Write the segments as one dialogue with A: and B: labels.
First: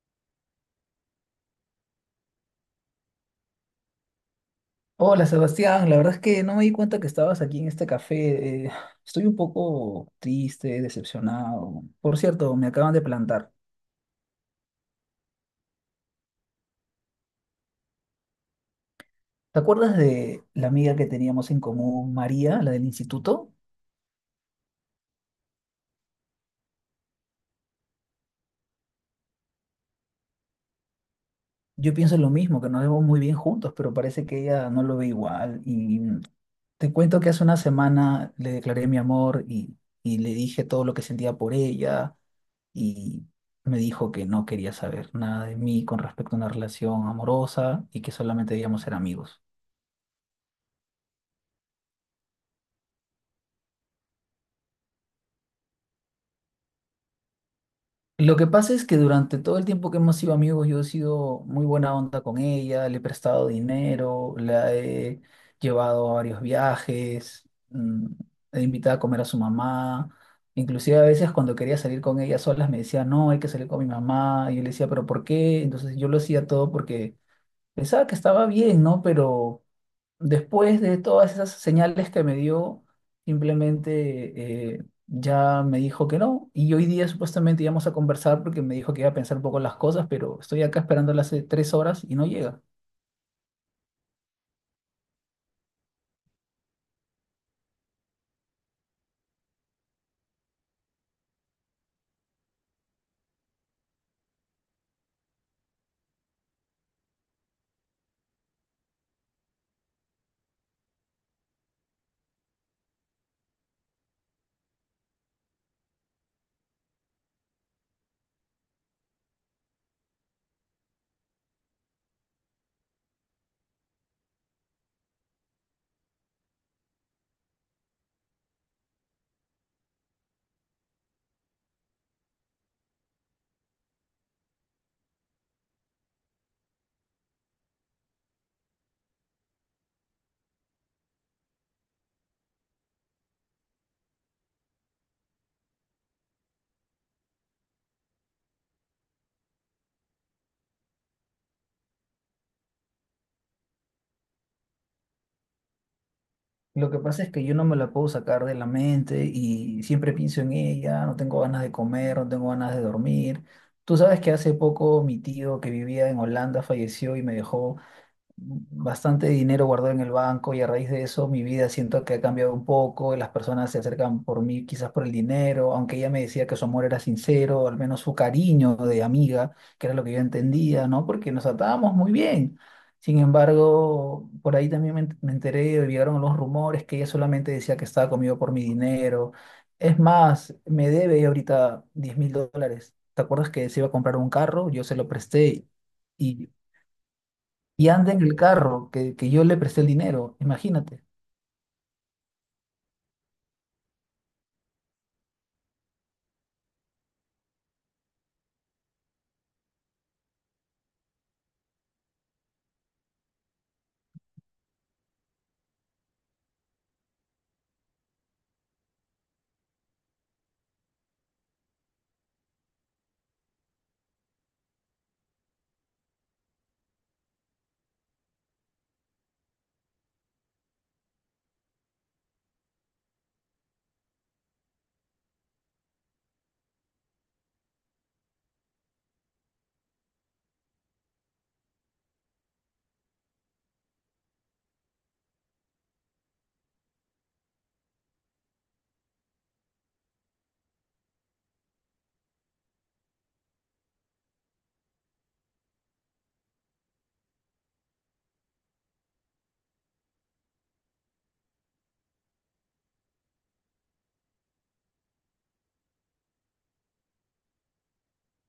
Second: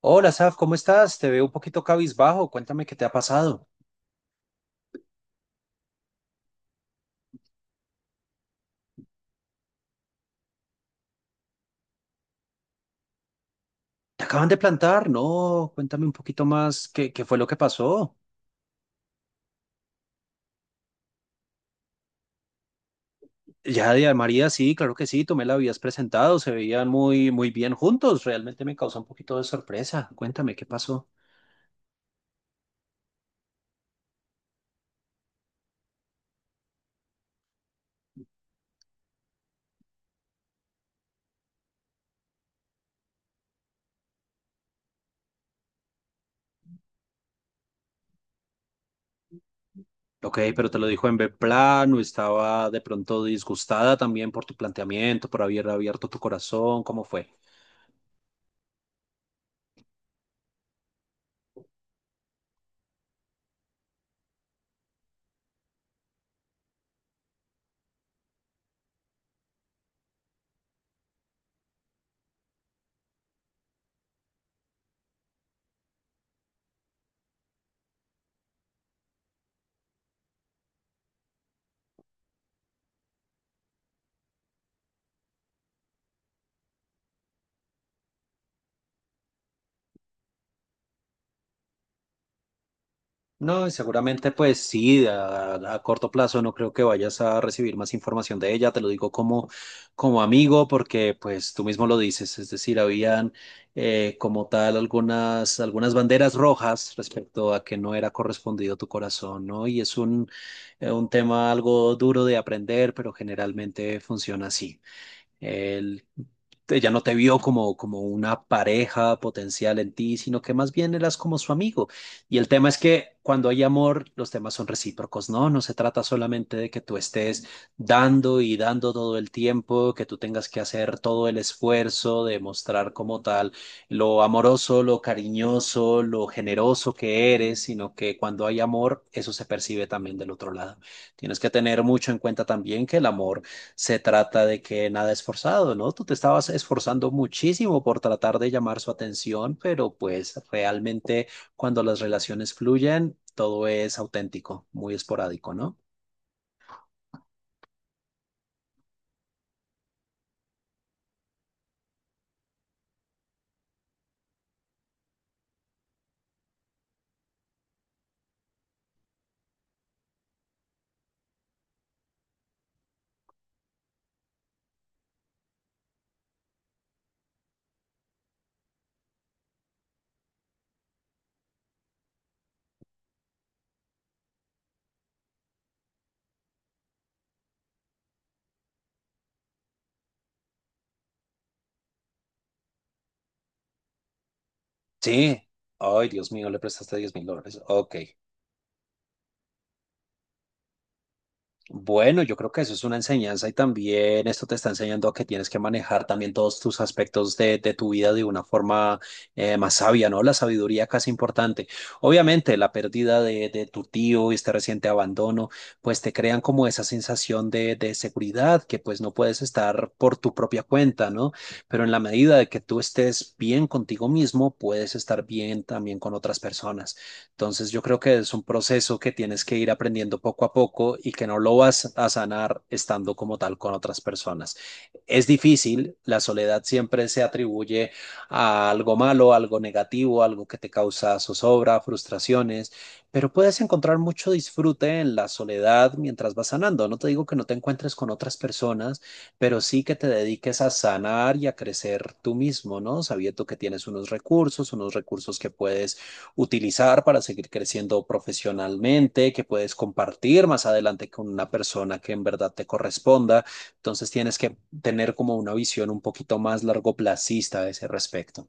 A: Hola, Saf, ¿cómo estás? Te veo un poquito cabizbajo. Cuéntame qué te ha pasado.
B: Hola Sebastián, la verdad es que no me di cuenta que estabas aquí en este café. Estoy un poco triste, decepcionado. Por cierto, me acaban de plantar.
A: Te acaban de plantar, ¿no? Cuéntame un poquito más qué fue lo que pasó.
B: ¿Te acuerdas de la amiga que teníamos en común, María, la del instituto?
A: Ya de María, sí, claro que sí, tú me la habías presentado, se veían muy, muy bien juntos. Realmente me causó un poquito de sorpresa. Cuéntame qué pasó.
B: Yo pienso lo mismo, que nos vemos muy bien juntos, pero parece que ella no lo ve igual. Y Te cuento que hace una semana le declaré mi amor y le dije todo lo que sentía por ella y me dijo que no quería saber nada de mí con respecto a una relación amorosa y que solamente debíamos ser amigos.
A: Ok, pero te lo dijo en B plano, estaba de pronto disgustada también por tu planteamiento, por haber abierto tu corazón. ¿Cómo fue?
B: Lo que pasa es que durante todo el tiempo que hemos sido amigos, yo he sido muy buena onda con ella, le he prestado dinero, la he llevado a varios viajes, mm, he invitado a comer a su mamá. Inclusive a veces cuando quería salir con ella solas me decía, no, hay que salir con mi mamá. Y yo le decía, pero ¿por qué? Entonces yo lo hacía todo porque pensaba que estaba bien, ¿no? Pero después de todas esas señales que me dio, simplemente ya me dijo que no. Y hoy día supuestamente íbamos a conversar porque me dijo que iba a pensar un poco las cosas, pero estoy acá esperándola hace 3 horas y no llega.
A: No, y seguramente pues sí, a corto plazo no creo que vayas a recibir más información de ella, te lo digo como, como amigo porque pues tú mismo lo dices, es decir, habían como tal algunas, algunas banderas rojas respecto a que no era correspondido tu corazón, ¿no? Y es un un tema algo duro de aprender, pero generalmente funciona así. Él, ella no te vio como, como una pareja potencial en ti, sino que más bien eras como su amigo. Y el tema es que cuando hay amor, los temas son recíprocos, ¿no? No se trata solamente de que tú estés dando y dando todo el tiempo, que tú tengas que hacer todo el esfuerzo de mostrar como tal lo amoroso, lo cariñoso, lo generoso que eres, sino que cuando hay amor, eso se percibe también del otro lado. Tienes que tener mucho en cuenta también que el amor se trata de que nada es forzado, ¿no? Tú te estabas esforzando muchísimo por tratar de llamar su atención, pero pues realmente cuando las relaciones fluyen, todo es auténtico, muy esporádico, ¿no?
B: Lo que pasa es que yo no me la puedo sacar de la mente y siempre pienso en ella, no tengo ganas de comer, no tengo ganas de dormir. Tú sabes que hace poco mi tío que vivía en Holanda falleció y me dejó bastante dinero guardado en el banco y a raíz de eso mi vida siento que ha cambiado un poco, las personas se acercan por mí quizás por el dinero, aunque ella me decía que su amor era sincero, al menos su cariño de amiga, que era lo que yo entendía, ¿no? Porque nos atábamos muy bien. Sin embargo, por ahí también me enteré, llegaron los rumores que ella solamente decía que estaba conmigo por mi dinero. Es más, me debe ahorita 10.000 dólares. ¿Te acuerdas que se iba a comprar un carro? Yo se lo
A: Sí.
B: presté.
A: Ay, Dios mío,
B: Y
A: le prestaste $10,000.
B: y
A: Ok.
B: anda en el carro que yo le presté el dinero, imagínate.
A: Bueno, yo creo que eso es una enseñanza y también esto te está enseñando a que tienes que manejar también todos tus aspectos de tu vida de una forma más sabia, ¿no? La sabiduría casi importante. Obviamente, la pérdida de tu tío y este reciente abandono, pues te crean como esa sensación de seguridad que pues no puedes estar por tu propia cuenta, ¿no? Pero en la medida de que tú estés bien contigo mismo, puedes estar bien también con otras personas. Entonces yo creo que es un proceso que tienes que ir aprendiendo poco a poco y que no lo vas a sanar estando como tal con otras personas. Es difícil, la soledad siempre se atribuye a algo malo, algo negativo, algo que te causa zozobra, frustraciones, pero puedes encontrar mucho disfrute en la soledad mientras vas sanando. No te digo que no te encuentres con otras personas, pero sí que te dediques a sanar y a crecer tú mismo, ¿no? Sabiendo que tienes unos recursos que puedes utilizar para seguir creciendo profesionalmente, que puedes compartir más adelante con una persona que en verdad te corresponda. Entonces tienes que tener como una visión un poquito más largoplacista a ese respecto.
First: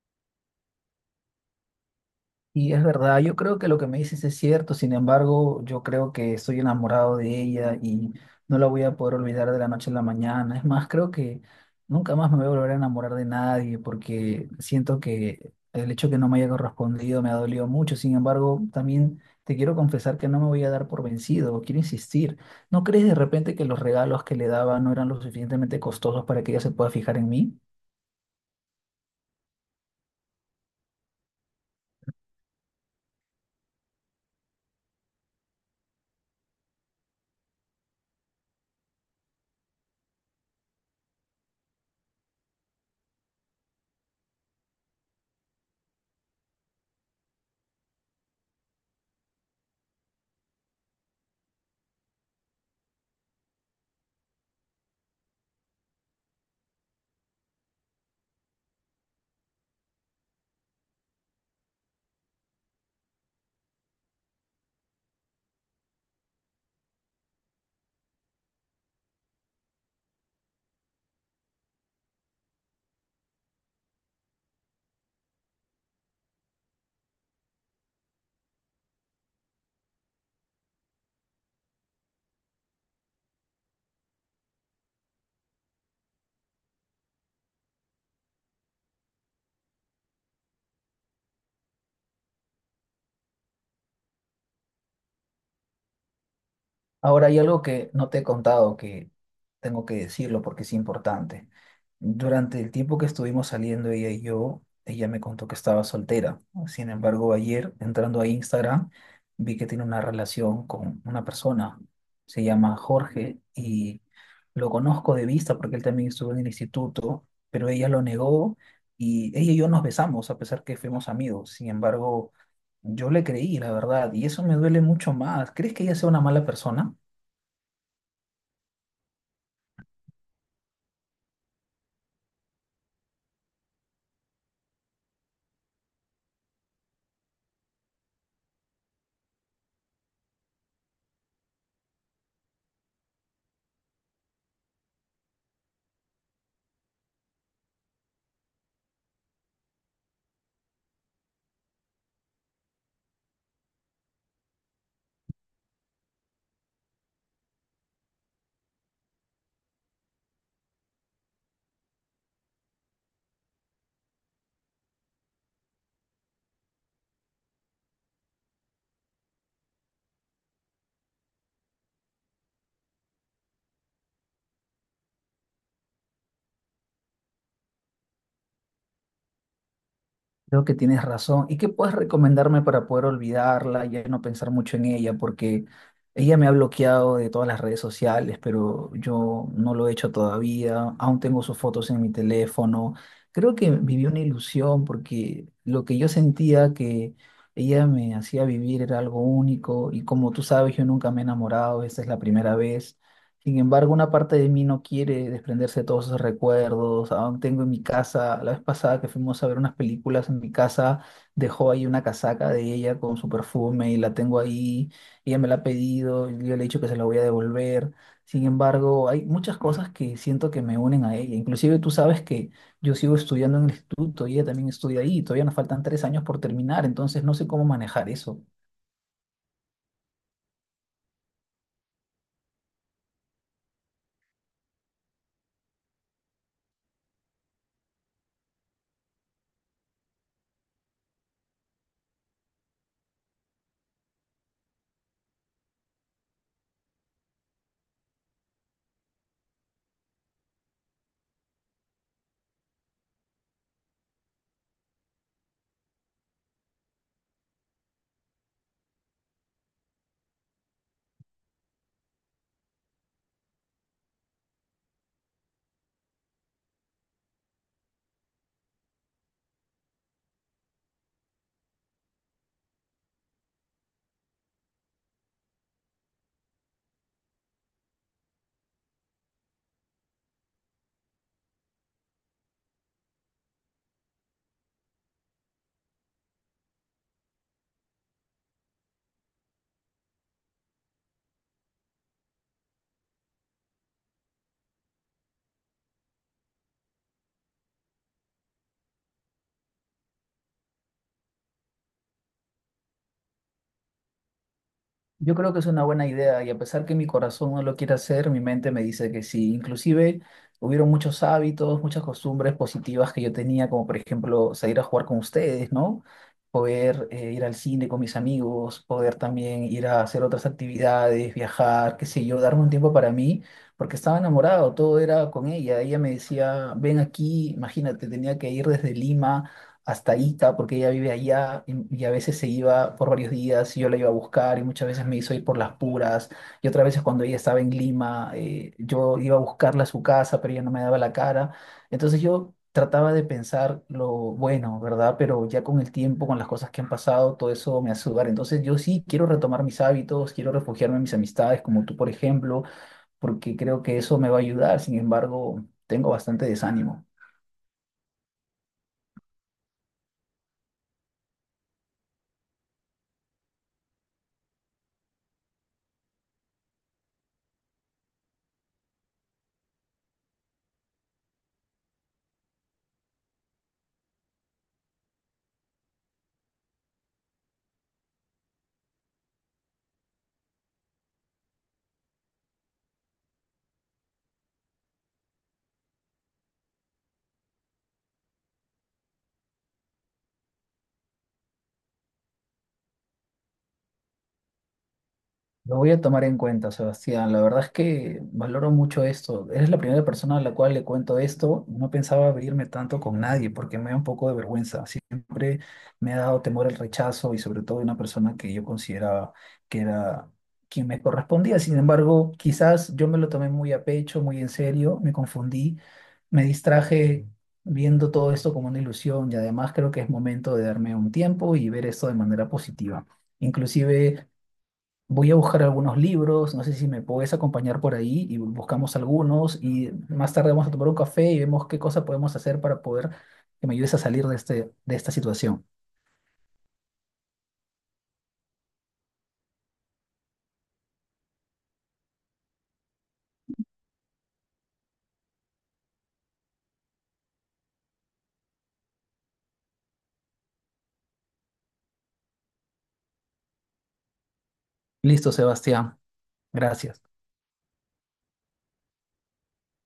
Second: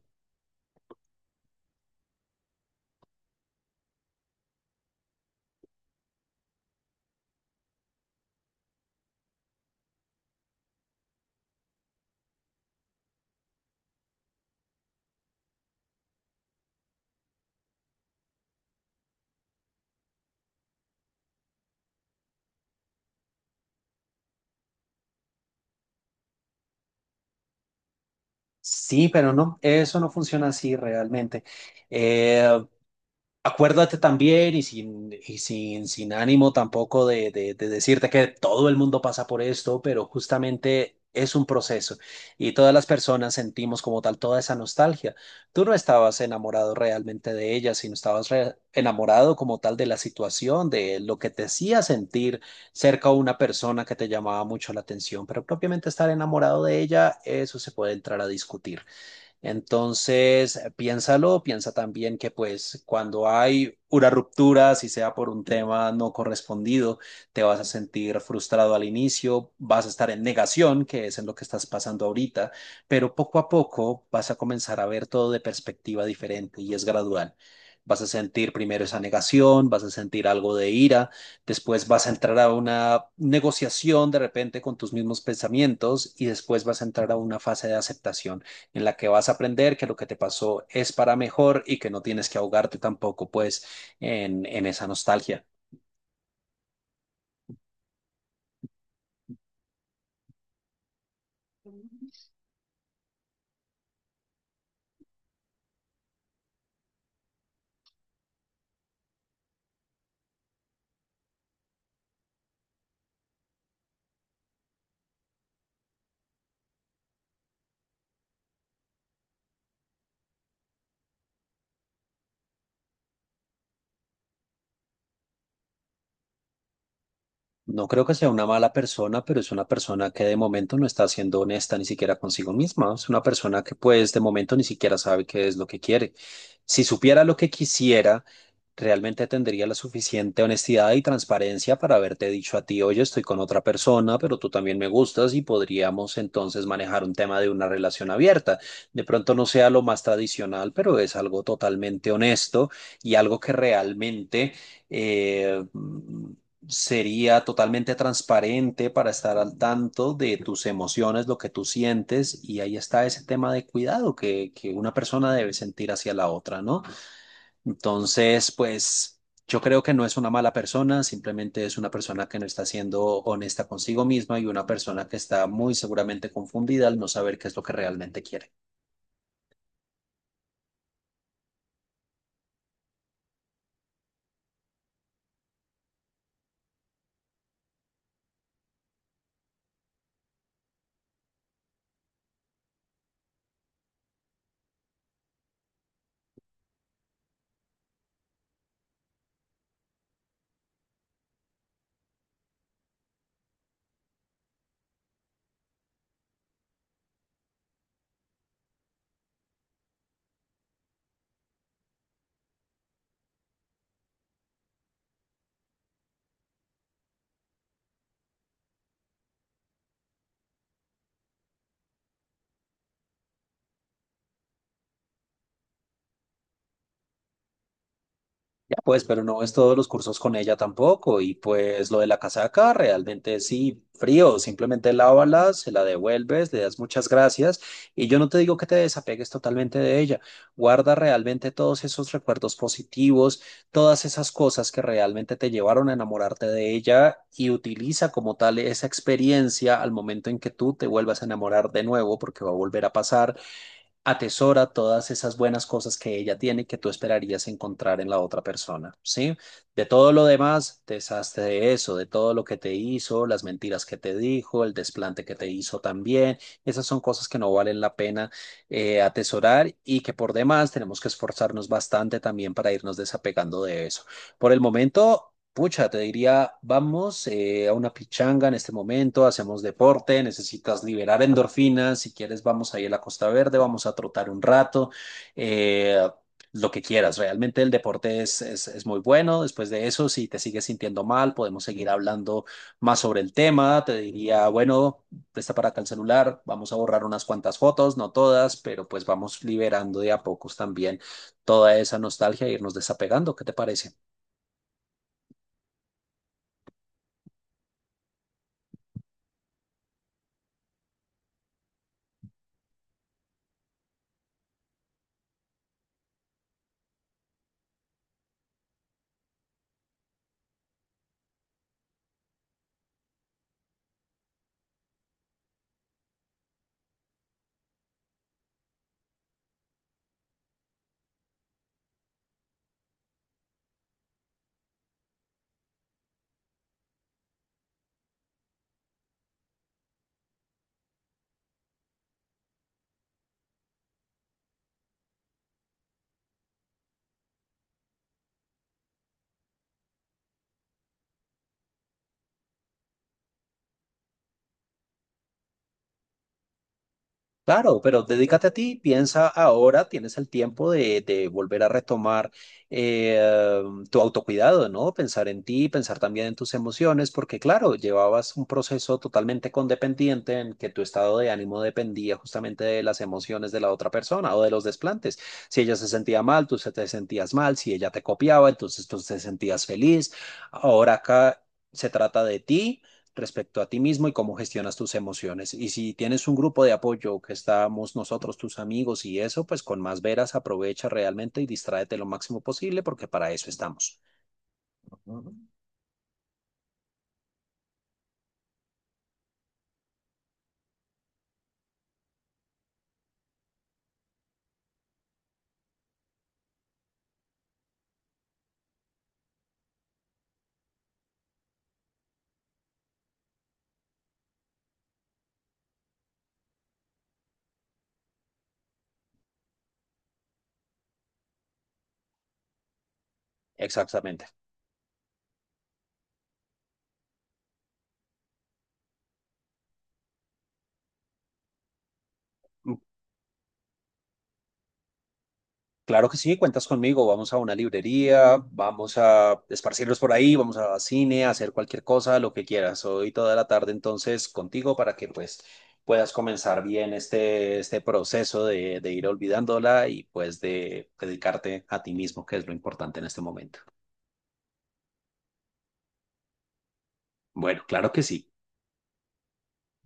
B: Y es verdad, yo creo que lo que me dices es cierto, sin embargo, yo creo que estoy enamorado de ella y no la voy a poder olvidar de la noche a la mañana. Es más, creo que nunca más me voy a volver a enamorar de nadie porque siento que el hecho que no me haya correspondido me ha dolido mucho. Sin embargo, también te quiero confesar que no me voy a dar por vencido, quiero insistir. ¿No crees de repente que los regalos que le daba no eran lo suficientemente costosos para que ella se pueda fijar en mí?
A: Sí, pero no, eso no funciona así realmente. Eh, Acuérdate también sin ánimo tampoco de decirte que todo el mundo pasa por esto, pero justamente es un proceso y todas las personas sentimos como tal toda esa nostalgia. Tú no estabas enamorado realmente de ella, sino estabas enamorado como tal de la situación, de lo que te hacía sentir cerca a una persona que te llamaba mucho la atención, pero propiamente estar enamorado de ella, eso se puede entrar a discutir. Entonces, piénsalo, piensa también que pues cuando hay una ruptura, si sea por un tema no correspondido, te vas a sentir frustrado al inicio, vas a estar en negación, que es en lo que estás pasando ahorita, pero poco a poco vas a comenzar a ver todo de perspectiva diferente y es gradual. Vas a sentir primero esa negación, vas a sentir algo de ira, después vas a entrar a una negociación de repente con tus mismos pensamientos y después vas a entrar a una fase de aceptación en la que vas a aprender que lo que te pasó es para mejor y que no tienes que ahogarte tampoco pues en esa nostalgia.
B: Ahora hay algo que no te he contado, que tengo que decirlo porque es importante. Durante el tiempo que estuvimos saliendo ella y yo, ella me contó que estaba soltera. Sin embargo, ayer entrando a Instagram, vi que tiene una relación con una persona. Se llama Jorge y lo conozco de vista porque él también estuvo en el instituto, pero ella lo negó, y ella y yo nos besamos a pesar que fuimos amigos. Sin embargo, yo le creí, la verdad, y eso me duele mucho más. ¿Crees que ella sea una mala persona?
A: No creo que sea una mala persona, pero es una persona que de momento no está siendo honesta ni siquiera consigo misma. Es una persona que pues de momento ni siquiera sabe qué es lo que quiere. Si supiera lo que quisiera, realmente tendría la suficiente honestidad y transparencia para haberte dicho a ti, oye, estoy con otra persona, pero tú también me gustas y podríamos entonces manejar un tema de una relación abierta. De pronto no sea lo más tradicional, pero es algo totalmente honesto y algo que realmente… eh, sería totalmente transparente para estar al tanto de tus emociones, lo que tú sientes, y ahí está ese tema de cuidado que una persona debe sentir hacia la otra, ¿no? Entonces, pues yo creo que no es una mala persona, simplemente es una persona que no está siendo honesta consigo misma y una persona que está muy seguramente confundida al no saber qué es lo que realmente quiere.
B: Creo que tienes razón. ¿Y qué puedes recomendarme para poder olvidarla y ya no pensar mucho en ella? Porque ella me ha bloqueado de todas las redes sociales, pero yo no lo he hecho todavía. Aún tengo sus fotos en mi teléfono. Creo que viví una ilusión porque lo que yo sentía que ella me hacía vivir era algo único y como tú sabes, yo nunca me he enamorado, esta es la primera vez. Sin embargo, una parte de mí no quiere desprenderse de todos esos recuerdos. Aún tengo en mi casa, la vez pasada que fuimos a ver unas películas en mi casa, dejó ahí una casaca de ella con su perfume y la tengo ahí. Ella me la ha pedido, y yo le he dicho que se la voy a devolver. Sin embargo, hay muchas cosas que siento que me unen a ella. Inclusive tú sabes que yo sigo estudiando en el instituto y ella también estudia ahí. Todavía nos faltan 3 años por terminar, entonces no sé cómo manejar eso.
A: Ya pues, pero no ves todos los cursos con ella tampoco. Y pues lo de la casaca, realmente sí, frío. Simplemente lávala, se la devuelves, le das muchas gracias. Y yo no te digo que te desapegues totalmente de ella. Guarda realmente todos esos recuerdos positivos, todas esas cosas que realmente te llevaron a enamorarte de ella y utiliza como tal esa experiencia al momento en que tú te vuelvas a enamorar de nuevo, porque va a volver a pasar atesora todas esas buenas cosas que ella tiene que tú esperarías encontrar en la otra persona, ¿sí? De todo lo demás, deshazte de eso, de todo lo que te hizo, las mentiras que te dijo, el desplante que te hizo también, esas son cosas que no valen la pena atesorar y que por demás tenemos que esforzarnos bastante también para irnos desapegando de eso. Por el momento… Pucha, te diría, vamos a una pichanga en este momento, hacemos deporte, necesitas liberar endorfinas, si quieres vamos ahí a la Costa Verde, vamos a trotar un rato, eh, lo que quieras, realmente el deporte es muy bueno, después de eso, si te sigues sintiendo mal, podemos seguir hablando más sobre el tema, te diría, bueno, presta para acá el celular, vamos a borrar unas cuantas fotos, no todas, pero pues vamos liberando de a pocos también toda esa nostalgia e irnos desapegando, ¿qué te parece?
B: Yo creo que es una buena idea y a pesar que mi corazón no lo quiere hacer, mi mente me dice que sí. Inclusive hubieron muchos hábitos, muchas costumbres positivas que yo tenía, como por ejemplo salir a jugar con ustedes, ¿no? Poder ir al cine con mis amigos, poder también ir a hacer otras actividades, viajar, qué sé yo, darme un tiempo para mí, porque estaba enamorado, todo era con ella. Ella me decía, ven aquí, imagínate, tenía que ir desde Lima hasta Ica, porque ella vive allá y a veces se iba por varios días y yo la iba a buscar y muchas veces me hizo ir por las puras y otras veces cuando ella estaba en Lima, yo iba a buscarla a su casa, pero ella no me daba la cara. Entonces yo trataba de pensar lo bueno, ¿verdad? Pero ya con el tiempo, con las cosas que han pasado, todo eso me hace dudar. Entonces yo sí quiero retomar mis hábitos, quiero refugiarme en mis amistades, como tú, por ejemplo, porque creo que eso me va a ayudar. Sin embargo, tengo bastante desánimo.
A: Claro, pero dedícate a ti, piensa ahora, tienes el tiempo de volver a retomar eh, tu autocuidado, ¿no? Pensar en ti, pensar también en tus emociones, porque claro, llevabas un proceso totalmente condependiente en que tu estado de ánimo dependía justamente de las emociones de la otra persona o de los desplantes. Si ella se sentía mal, tú se te sentías mal, si ella te copiaba, entonces tú te sentías feliz. Ahora acá se trata de ti respecto a ti mismo y cómo gestionas tus emociones. Y si tienes un grupo de apoyo que estamos nosotros, tus amigos y eso, pues con más veras aprovecha realmente y distráete lo máximo posible porque para eso estamos.
B: Lo voy a tomar en cuenta, Sebastián. La verdad es que valoro mucho esto. Eres la primera persona a la cual le cuento esto. No pensaba abrirme tanto con nadie porque me da un poco de vergüenza. Siempre me ha dado temor el rechazo y sobre todo de una persona que yo consideraba que era quien me correspondía. Sin embargo, quizás yo me lo tomé muy a pecho, muy en serio, me confundí, me distraje viendo todo esto como una ilusión y además creo que es momento de darme un tiempo y ver esto de manera positiva.
A: Exactamente.
B: Inclusive... voy a buscar algunos libros, no sé si me puedes acompañar por ahí y buscamos algunos y más tarde vamos a tomar un café y vemos qué cosa podemos hacer para poder que me ayudes a salir de de esta situación.
A: Claro que sí, cuentas conmigo. Vamos a una librería, vamos a esparcirnos por ahí, vamos a cine, a hacer cualquier cosa, lo que quieras. Hoy toda la tarde entonces contigo para que pues puedas comenzar bien este proceso de ir olvidándola y pues de dedicarte a ti mismo, que es lo importante en este momento.
B: Listo, Sebastián. Gracias.
A: Bueno, claro que sí.